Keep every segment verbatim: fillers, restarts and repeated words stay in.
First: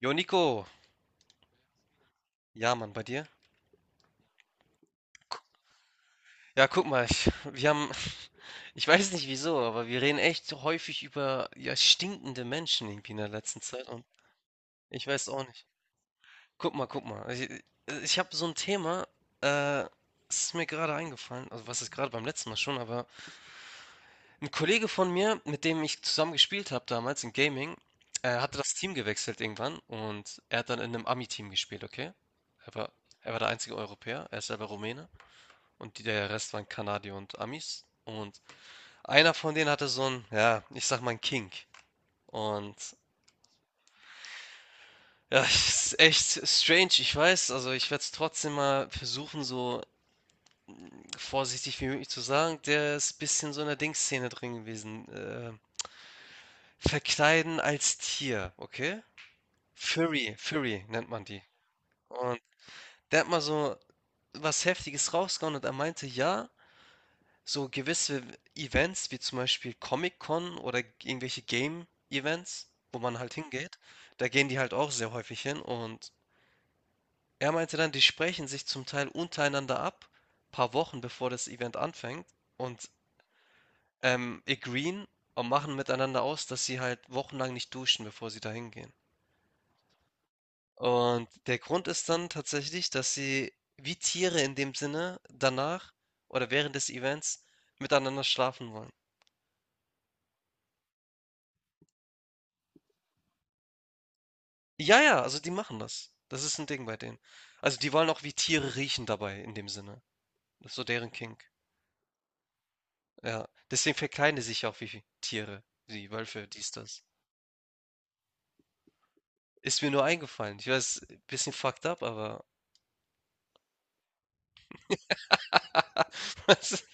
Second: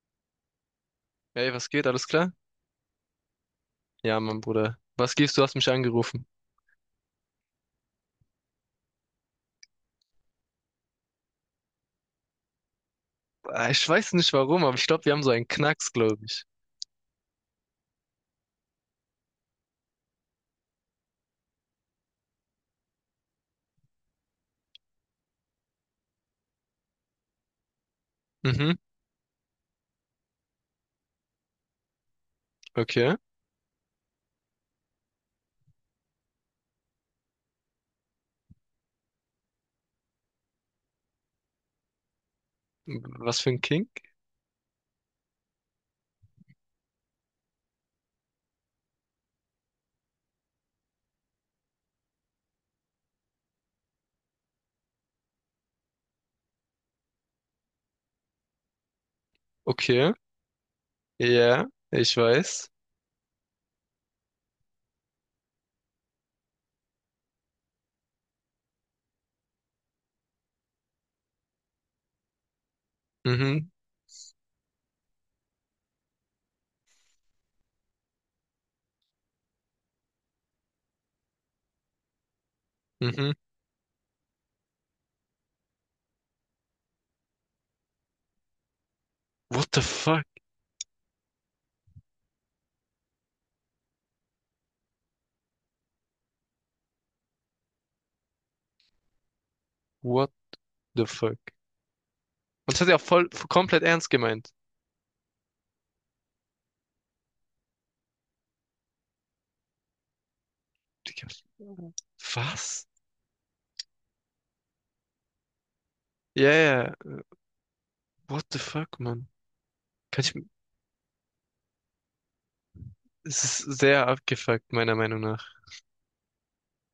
Jo, Nico. Hey, was geht? Alles klar? Ja, Mann, bei dir? Ja, mein Bruder. Was gibst Gu- du? Hast mich angerufen. Ja, guck mal, ich, wir haben, ich weiß nicht wieso, aber wir reden echt so häufig über ja, stinkende Menschen irgendwie in der letzten Ah, Zeit Ich und weiß nicht warum, aber ich glaube, ich wir haben weiß so auch einen nicht. Knacks, glaube ich. Guck mal, guck mal. Ich, ich habe so ein Thema, äh, es ist mir gerade eingefallen, also was ist gerade beim letzten Mal schon, aber ein Kollege von mir, mit dem ich zusammen gespielt habe damals in Gaming, äh, hatte Mhm, das Team gewechselt irgendwann und er hat dann in einem Ami-Team gespielt, okay? Er war, okay. er war der einzige Europäer, er ist selber Rumäne. Und die, der Rest waren Kanadier und Amis. Und einer von denen hatte so ein, ja, ich sag mal ein Kink. Und Was für ein Kink? ja, ist echt strange, ich weiß. Also ich werde es trotzdem mal versuchen, so vorsichtig wie möglich zu sagen. Der ist ein bisschen so in der Dingsszene drin gewesen. Äh, verkleiden als Tier, okay? Okay. Furry, Furry nennt man die. Ja, ich Und weiß. der hat mal so was Heftiges rausgehauen und er meinte, ja, so gewisse Events wie zum Beispiel Comic-Con oder irgendwelche Game-Events, wo man halt Mhm, hingeht, da gehen die halt auch sehr häufig hin und er meinte dann, die sprechen sich zum Teil untereinander ab, paar Wochen bevor das Event anfängt und mhm. ähm, agreeen und machen miteinander aus, dass sie halt wochenlang nicht duschen, bevor sie da hingehen. What the fuck? Und der Grund ist dann tatsächlich, dass sie wie Tiere in dem Sinne danach oder während des Events miteinander schlafen wollen. What the fuck? Und das hat er auch voll komplett ernst gemeint. Ja, ja, also die machen das. Das ist ein Ding bei denen. Also, die wollen auch wie Tiere riechen dabei in dem Sinne. Das ist so deren Digga, Kink. was? Ja, deswegen verkleiden die sich ja auch wie Tiere, wie Wölfe, Ja, dies, yeah, das. what the fuck, Mann? Ist mir nur Kann ich, eingefallen. Ich weiß, ein bisschen fucked up, aber Es ist sehr abgefuckt, meiner Meinung nach. das ist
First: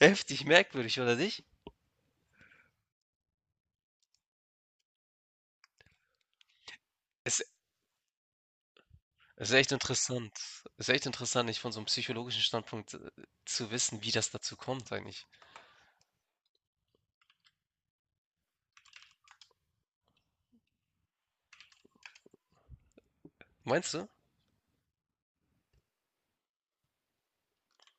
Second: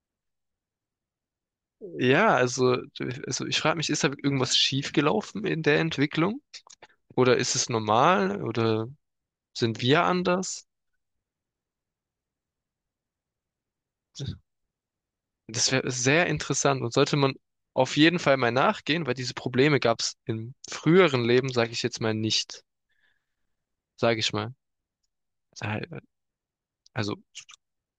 heftig merkwürdig, oder nicht? Ja, also, also ich frage mich, ist da irgendwas schiefgelaufen in der Entwicklung? Oder Ist ist es normal? Oder ist echt sind wir interessant. anders? Es ist echt interessant, nicht von so einem psychologischen Standpunkt, äh, zu wissen, wie das dazu kommt eigentlich. Das wäre sehr interessant und sollte man auf jeden Fall mal nachgehen, weil diese Probleme gab es im früheren Leben, sage ich jetzt mal nicht, Meinst du? sage ich mal. Äh, Also,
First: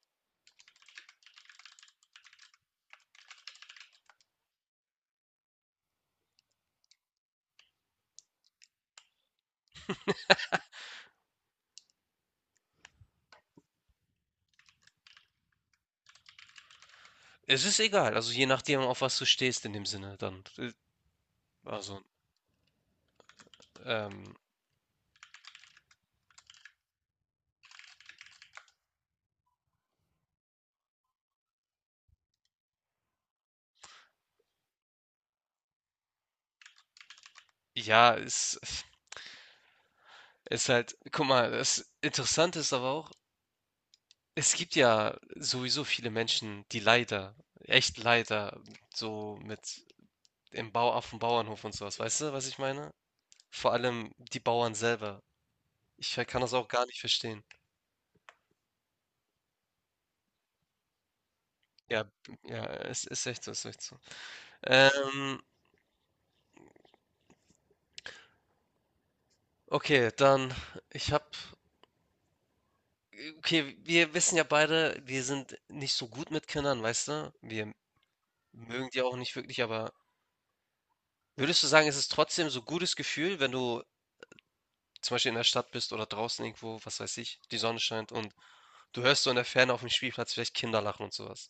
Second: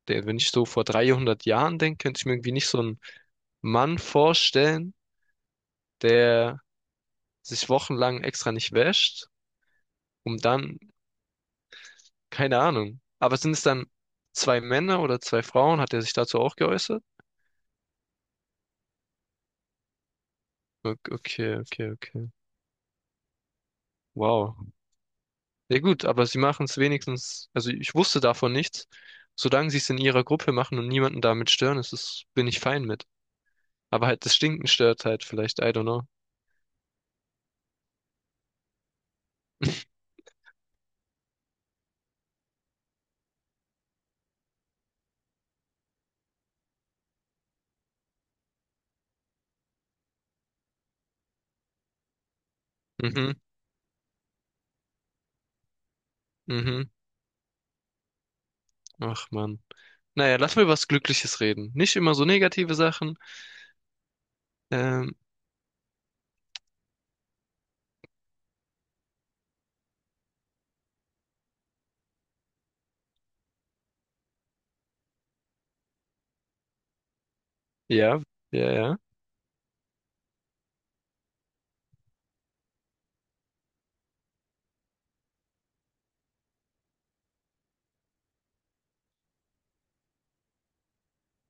der, Wenn ich so vor dreihundert Jahren denke, könnte ich mir irgendwie nicht so einen Mann vorstellen, der sich wochenlang extra nicht wäscht, um dann, keine Ahnung. Aber sind es dann zwei Männer oder zwei Frauen? Hat er sich dazu auch geäußert? Es ist egal, also je nachdem, auf was du stehst in dem Sinne dann. Äh, Ok- Okay, okay, also, okay. ähm, Wow. Ja gut, aber sie machen es wenigstens, also ich wusste davon nichts. Solange sie es in ihrer Gruppe machen und niemanden damit stören, ist es, bin ich fein mit. Aber halt das Stinken stört halt vielleicht, I don't know. ja, es ist halt guck mal, das Interessante ist aber auch, es gibt ja sowieso viele Menschen, die leider, echt leider, so mit im Bau auf dem Bauernhof und sowas, weißt du, was ich meine? Mhm, Vor allem die Bauern selber. Ich ver- kann das auch gar mhm. nicht verstehen. Ach Mann. Naja, lass mal über was Glückliches reden. Nicht Ja, b- immer so ja, negative es Sachen. ist echt so, es ist echt so. Ähm, Ähm, okay, dann, ich hab, okay, wir wissen ja beide, wir sind nicht so gut mit Kindern, weißt du? Wir ja, ja, mögen ja. die auch nicht wirklich, aber würdest du sagen, ist es ist trotzdem so ein gutes Gefühl, wenn du zum Beispiel in der Stadt bist oder draußen irgendwo, was weiß ich, die Sonne scheint und du hörst so in der Ferne auf dem Spielplatz vielleicht Kinder lachen und sowas?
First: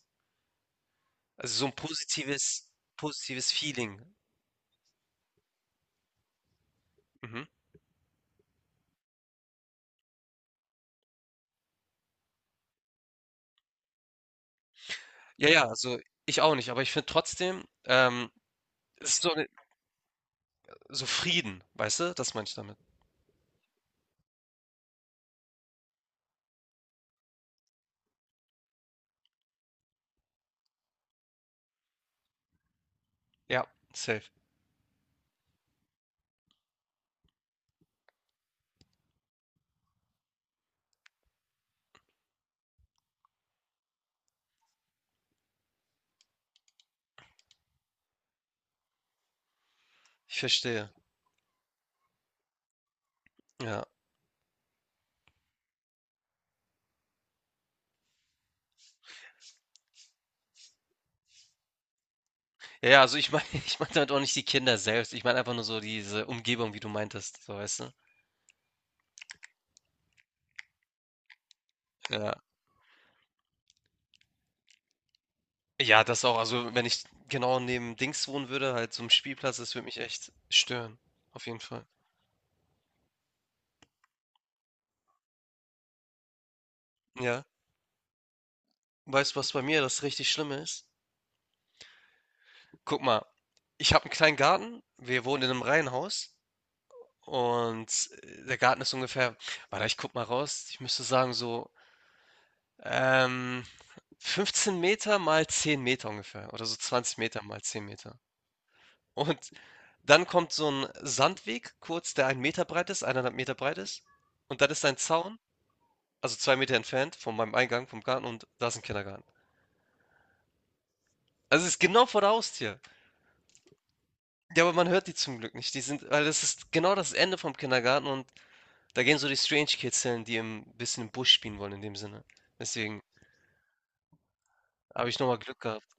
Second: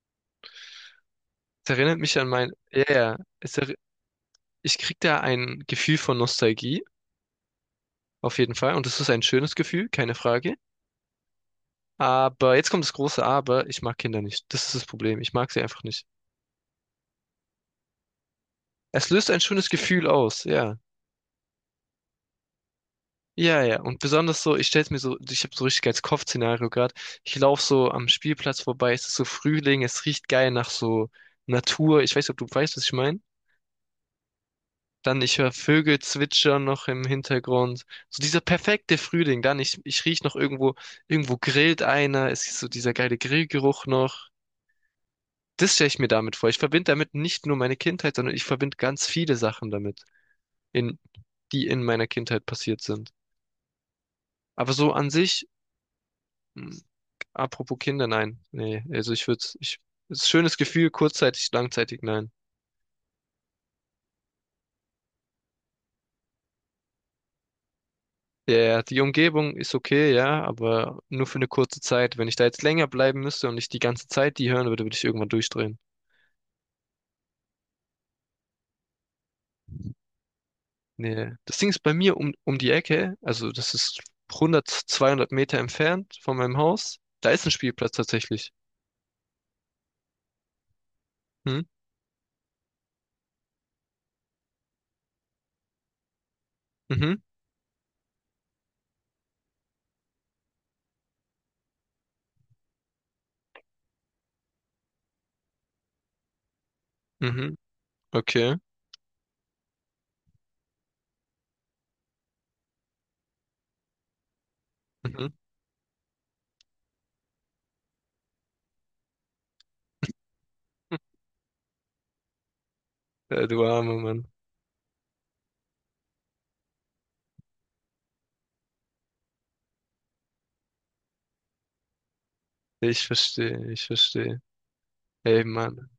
Also so Es ein erinnert mich an mein, positives ja, ja. positives Es erri- Feeling. Ich krieg da ein Gefühl von Nostalgie, Mhm. auf jeden Fall. Und es ist ein schönes Gefühl, keine Frage. Aber jetzt kommt das große Aber, ich mag Kinder nicht. Das ist das Problem. Ich Ja, mag sie ja, einfach also nicht. ich auch nicht, aber ich finde trotzdem, ähm, Es es ist löst so ein 'ne schönes Gefühl aus, ja. so Frieden, weißt du? Das meine ich damit. Ja, ja. Und besonders so, ich stell's mir so, ich habe so richtig als Kopfszenario gerade. Ich laufe so am Spielplatz vorbei, es ist so Frühling, es riecht geil nach so Natur. Ich weiß nicht, ob du weißt, was ich meine. Ja, safe. Dann ich höre Vögel zwitschern noch im Hintergrund. So dieser perfekte Frühling. Dann ich, ich riech noch irgendwo, irgendwo grillt einer. Es ist so dieser geile Grillgeruch noch. Das stelle ich mir damit vor. Ich verbinde damit nicht nur meine Kindheit, sondern ich verbinde ganz viele Sachen damit, Ich verstehe. in, die in meiner Kindheit passiert sind. Ja. Aber so an sich. Hm. Apropos Kinder, nein. Nee, also ich würde, ich, es ist ein schönes Gefühl, kurzzeitig, langzeitig, nein. Ja, ja, also ich meine, ich meine damit auch nicht die Kinder selbst. Ich meine einfach nur so diese Umgebung, wie du meintest, so, weißt du? Der, die Umgebung ist okay, ja, aber nur für eine kurze Zeit. Wenn Ja. ich da jetzt länger bleiben müsste und ich die ganze Zeit die hören würde, würde ich irgendwann durchdrehen. Ja, das auch. Also, wenn ich genau neben Dings wohnen würde, halt so 'n Spielplatz, das würde mich echt stören. Nee. Auf jeden Das Ding ist Fall. bei mir um, um die Ecke, also das ist hundert, zweihundert Meter entfernt von meinem Haus. Da Ja. ist ein Spielplatz tatsächlich. Weißt du, was bei mir das richtig Schlimme ist? Hm? Guck mal, ich habe einen kleinen Garten. Wir wohnen in einem Reihenhaus Mhm, und, äh, der Garten ist ungefähr, warte, ich gucke mal raus. Ich müsste sagen, so, ähm, fünfzehn Meter mal zehn Meter ungefähr oder so zwanzig Meter mhm, mal zehn Meter. okay. Und dann kommt so ein Sandweg kurz, der einen Meter breit ist, eineinhalb Meter breit ist und dann ist ein Mhm. Zaun, also zwei Meter entfernt von meinem Eingang vom Garten und da ist ein Kindergarten. Also, es ist genau vor der Haustür. Äh, du armer Mann. Ja, aber man hört die zum Glück nicht. Die sind, weil das ist genau das Ende vom Kindergarten und da gehen so die Strange Kids hin, die ein bisschen im Busch spielen wollen in dem Sinne. Deswegen Ich verstehe, ich verstehe. habe ich nochmal Ey, Glück gehabt. Mann.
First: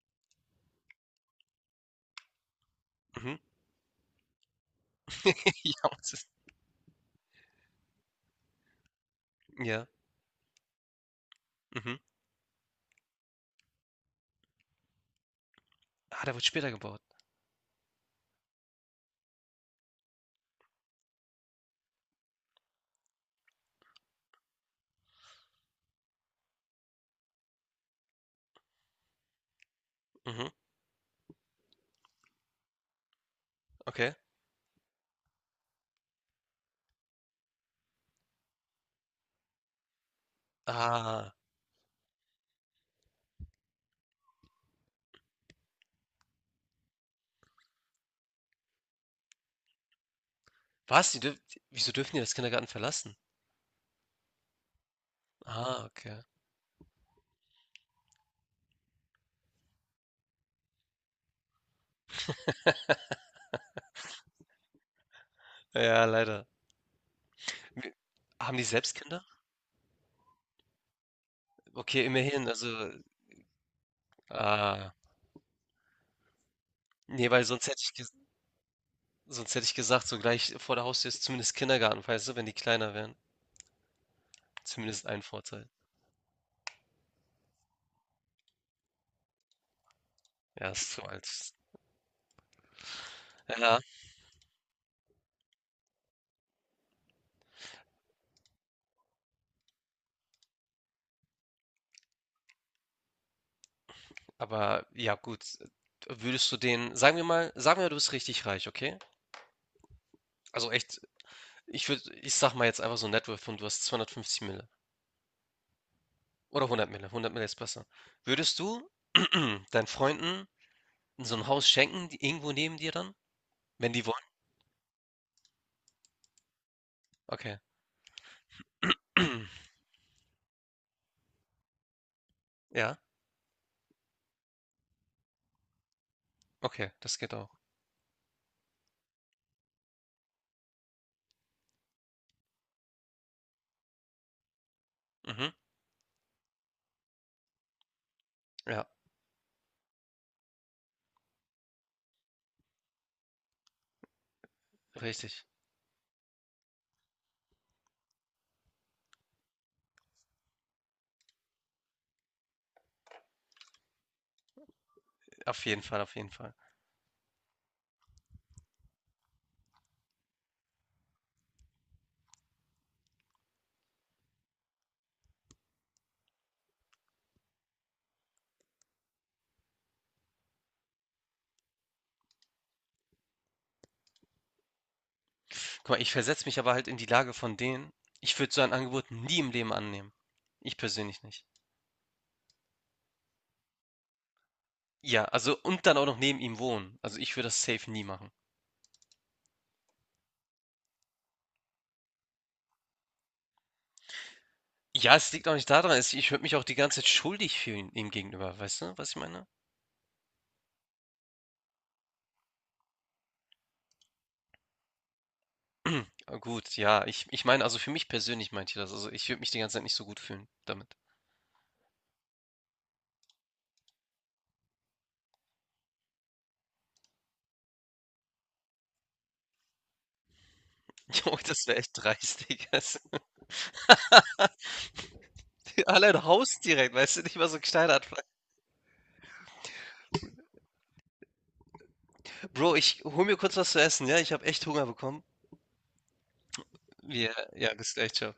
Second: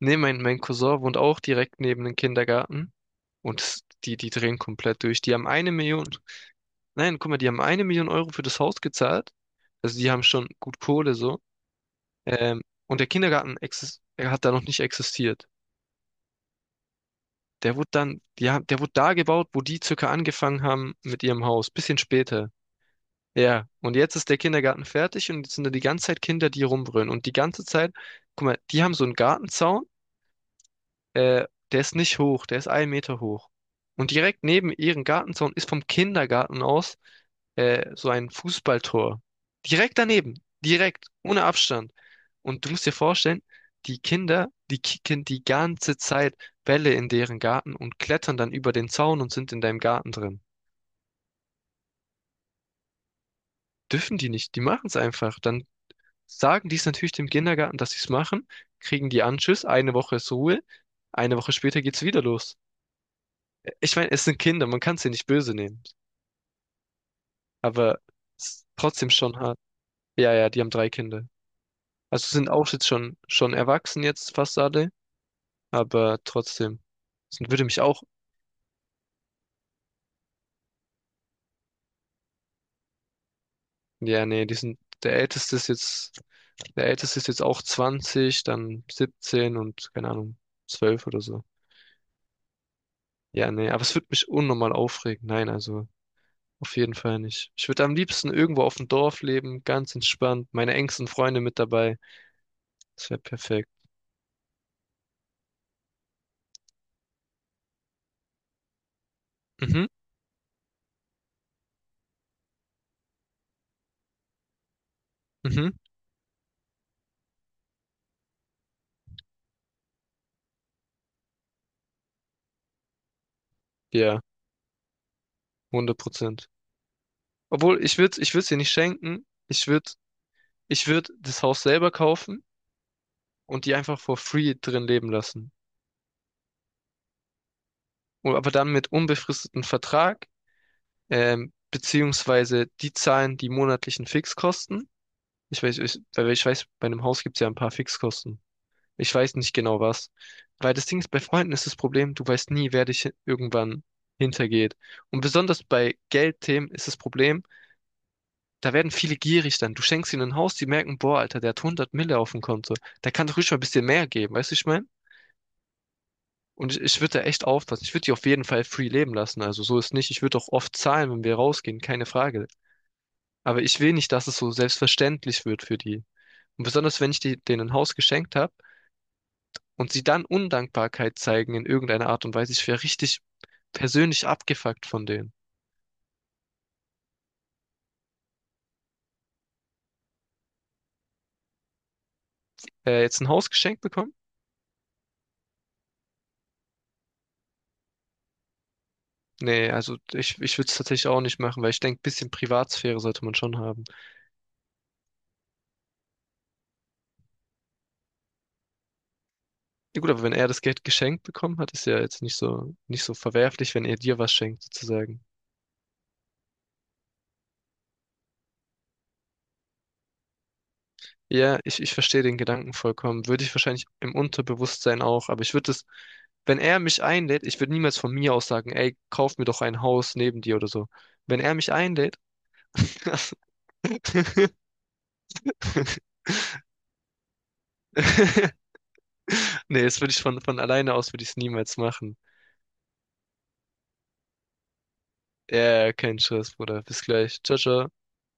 Nee, mein, mein Cousin wohnt auch direkt neben dem Kindergarten. Mhm. Und s- die, die drehen komplett durch. Die haben eine Ja, und Million, das, nein, guck mal, die haben eine Million Euro für das Haus gezahlt. ja, Also die haben schon gut Kohle so. mhm. Ähm, und der Kindergarten exist er hat da noch nicht existiert. Ah, der wird später gebaut. Der wurde dann, die haben, der wurde da gebaut, wo die circa angefangen haben mit ihrem Haus. Bisschen später. Ja, und jetzt ist der Kindergarten fertig und jetzt sind da die ganze Zeit Kinder, die rumbrüllen. Und die ganze Zeit, guck mal, die haben so einen Gartenzaun. Mhm, Äh, der ist nicht hoch, der ist einen Meter hoch. Und okay. direkt neben ihrem Gartenzaun ist vom Kindergarten aus äh, so ein Fußballtor. Direkt daneben, direkt, Ah, ohne Abstand. Und du musst dir vorstellen, die Kinder, die kicken die ganze Zeit Bälle in deren Garten und klettern dann über den Zaun und sind in deinem Garten drin. was? Die dürf wieso dürfen die das Kindergarten verlassen? Dürfen die nicht, die machen es einfach. Dann Ah, okay. sagen die es natürlich dem Kindergarten, dass sie es machen, kriegen die Anschiss, eine Woche ist Ruhe, eine Woche später geht's wieder los. Ich meine, es sind Kinder, man kann sie nicht böse nehmen. Ja, leider. Wi Aber es haben die ist selbst trotzdem Kinder? schon hart. Ja, ja, die haben drei Kinder. Okay, Also immerhin, sind auch jetzt also schon, schon erwachsen jetzt fast alle, ah, aber trotzdem. ne, weil Das würde sonst hätte mich ich auch. ges sonst hätte ich gesagt, so gleich vor der Haustür ist zumindest Kindergarten, weißt du, wenn die kleiner wären. Ja, nee, die sind, Zumindest der ein Älteste Vorteil. ist jetzt, der Älteste ist jetzt auch zwanzig, dann siebzehn und keine Ahnung, Ja, ist zu zwölf oder alt. so. Ja, nee, Ja, aber es würde mich unnormal aufregen. Nein, also auf jeden Fall nicht. Ich würde am liebsten irgendwo auf dem Dorf leben, ganz entspannt, meine engsten Freunde mit dabei. Das wäre perfekt. aber ja, gut. Würdest du den, sagen wir mal, sagen wir, du bist richtig reich, okay? Mhm, Also echt, ich würde, ich sag mal jetzt einfach so ein Net Worth und du hast zweihundertfünfzig Mille. mhm. Oder hundert Mille, hundert Mille ist besser. Würdest du deinen Freunden so ein Haus schenken, die irgendwo neben dir dann? Wenn die Ja, wollen? hundert Prozent. Okay. Obwohl, ich würde ich würde sie nicht schenken. Ich würde ich würd das Haus selber kaufen Ja, und die einfach for free drin leben lassen. okay, das geht auch. Und, aber dann mit unbefristetem Vertrag, ähm, beziehungsweise die zahlen die monatlichen Fixkosten. Mhm. Ich weiß, ich, weil ich weiß, bei einem Haus gibt es ja ein paar Fixkosten. Ja, Ich weiß nicht genau was. Weil das Ding ist, bei Freunden ist das Problem, du weißt nie, wer dich irgendwann hintergeht. Und richtig. besonders bei Geldthemen ist das Problem, da werden viele gierig dann. Du schenkst ihnen ein Haus, die merken, boah, Alter, der hat hundert Mille auf dem Konto. Der kann doch ruhig mal ein bisschen mehr geben, weißt du, ich mein? Auf jeden Fall, auf jeden Fall. Und ich, ich würde da echt aufpassen. Ich würde die auf jeden Fall free leben lassen. Also so ist nicht. Ich würde auch oft zahlen, wenn wir rausgehen, keine Frage. Aber ich will nicht, dass es so selbstverständlich wird für die. Und besonders, wenn ich die, denen ein Haus geschenkt habe und sie dann Undankbarkeit zeigen in irgendeiner Art und Weise. Ich wäre richtig persönlich abgefuckt von denen. Guck mal, ich versetze mich aber halt in die Lage von denen. Ich würde so ein Angebot nie im Leben annehmen. Ich persönlich nicht. Äh, jetzt ein Haus geschenkt bekommen? Ja, also und dann auch noch neben ihm wohnen. Also ich würde das safe nie machen. Nee, also ich, ich würde es tatsächlich auch nicht machen, weil ich denke, bisschen Privatsphäre sollte man schon haben. Ja, es liegt auch nicht daran, es- ich würde mich auch die ganze Zeit schuldig fühlen ihm gegenüber, weißt du, was ich meine? Ja gut, aber wenn er das Geld geschenkt bekommen hat, ist ja jetzt nicht so, nicht so verwerflich, wenn er dir was schenkt, sozusagen. Ah, gut, ja, ich, ich meine, also für mich persönlich meinte ich das, also ich würde mich die ganze Zeit nicht so gut fühlen damit. Ja, ich, ich verstehe den Gedanken vollkommen. Würde ich wahrscheinlich im Unterbewusstsein auch, aber ich würde es, wenn er mich einlädt, ich würde niemals von mir aus sagen, ey, kauf mir doch ein Haus neben dir oder so. Jo, Wenn er das mich wäre echt einlädt, dreist, Digga. Das- Allein Haus direkt, weißt du, nicht mal so ein kleiner Anfang. nee, das würde ich von, von alleine aus, würde ich es niemals machen. Bro, ich hol mir kurz was zu essen, ja, ich habe echt Hunger bekommen. Ja, kein Stress, Bruder. Bis Ja, gleich. Ciao, ja, ciao. bis gleich, ciao.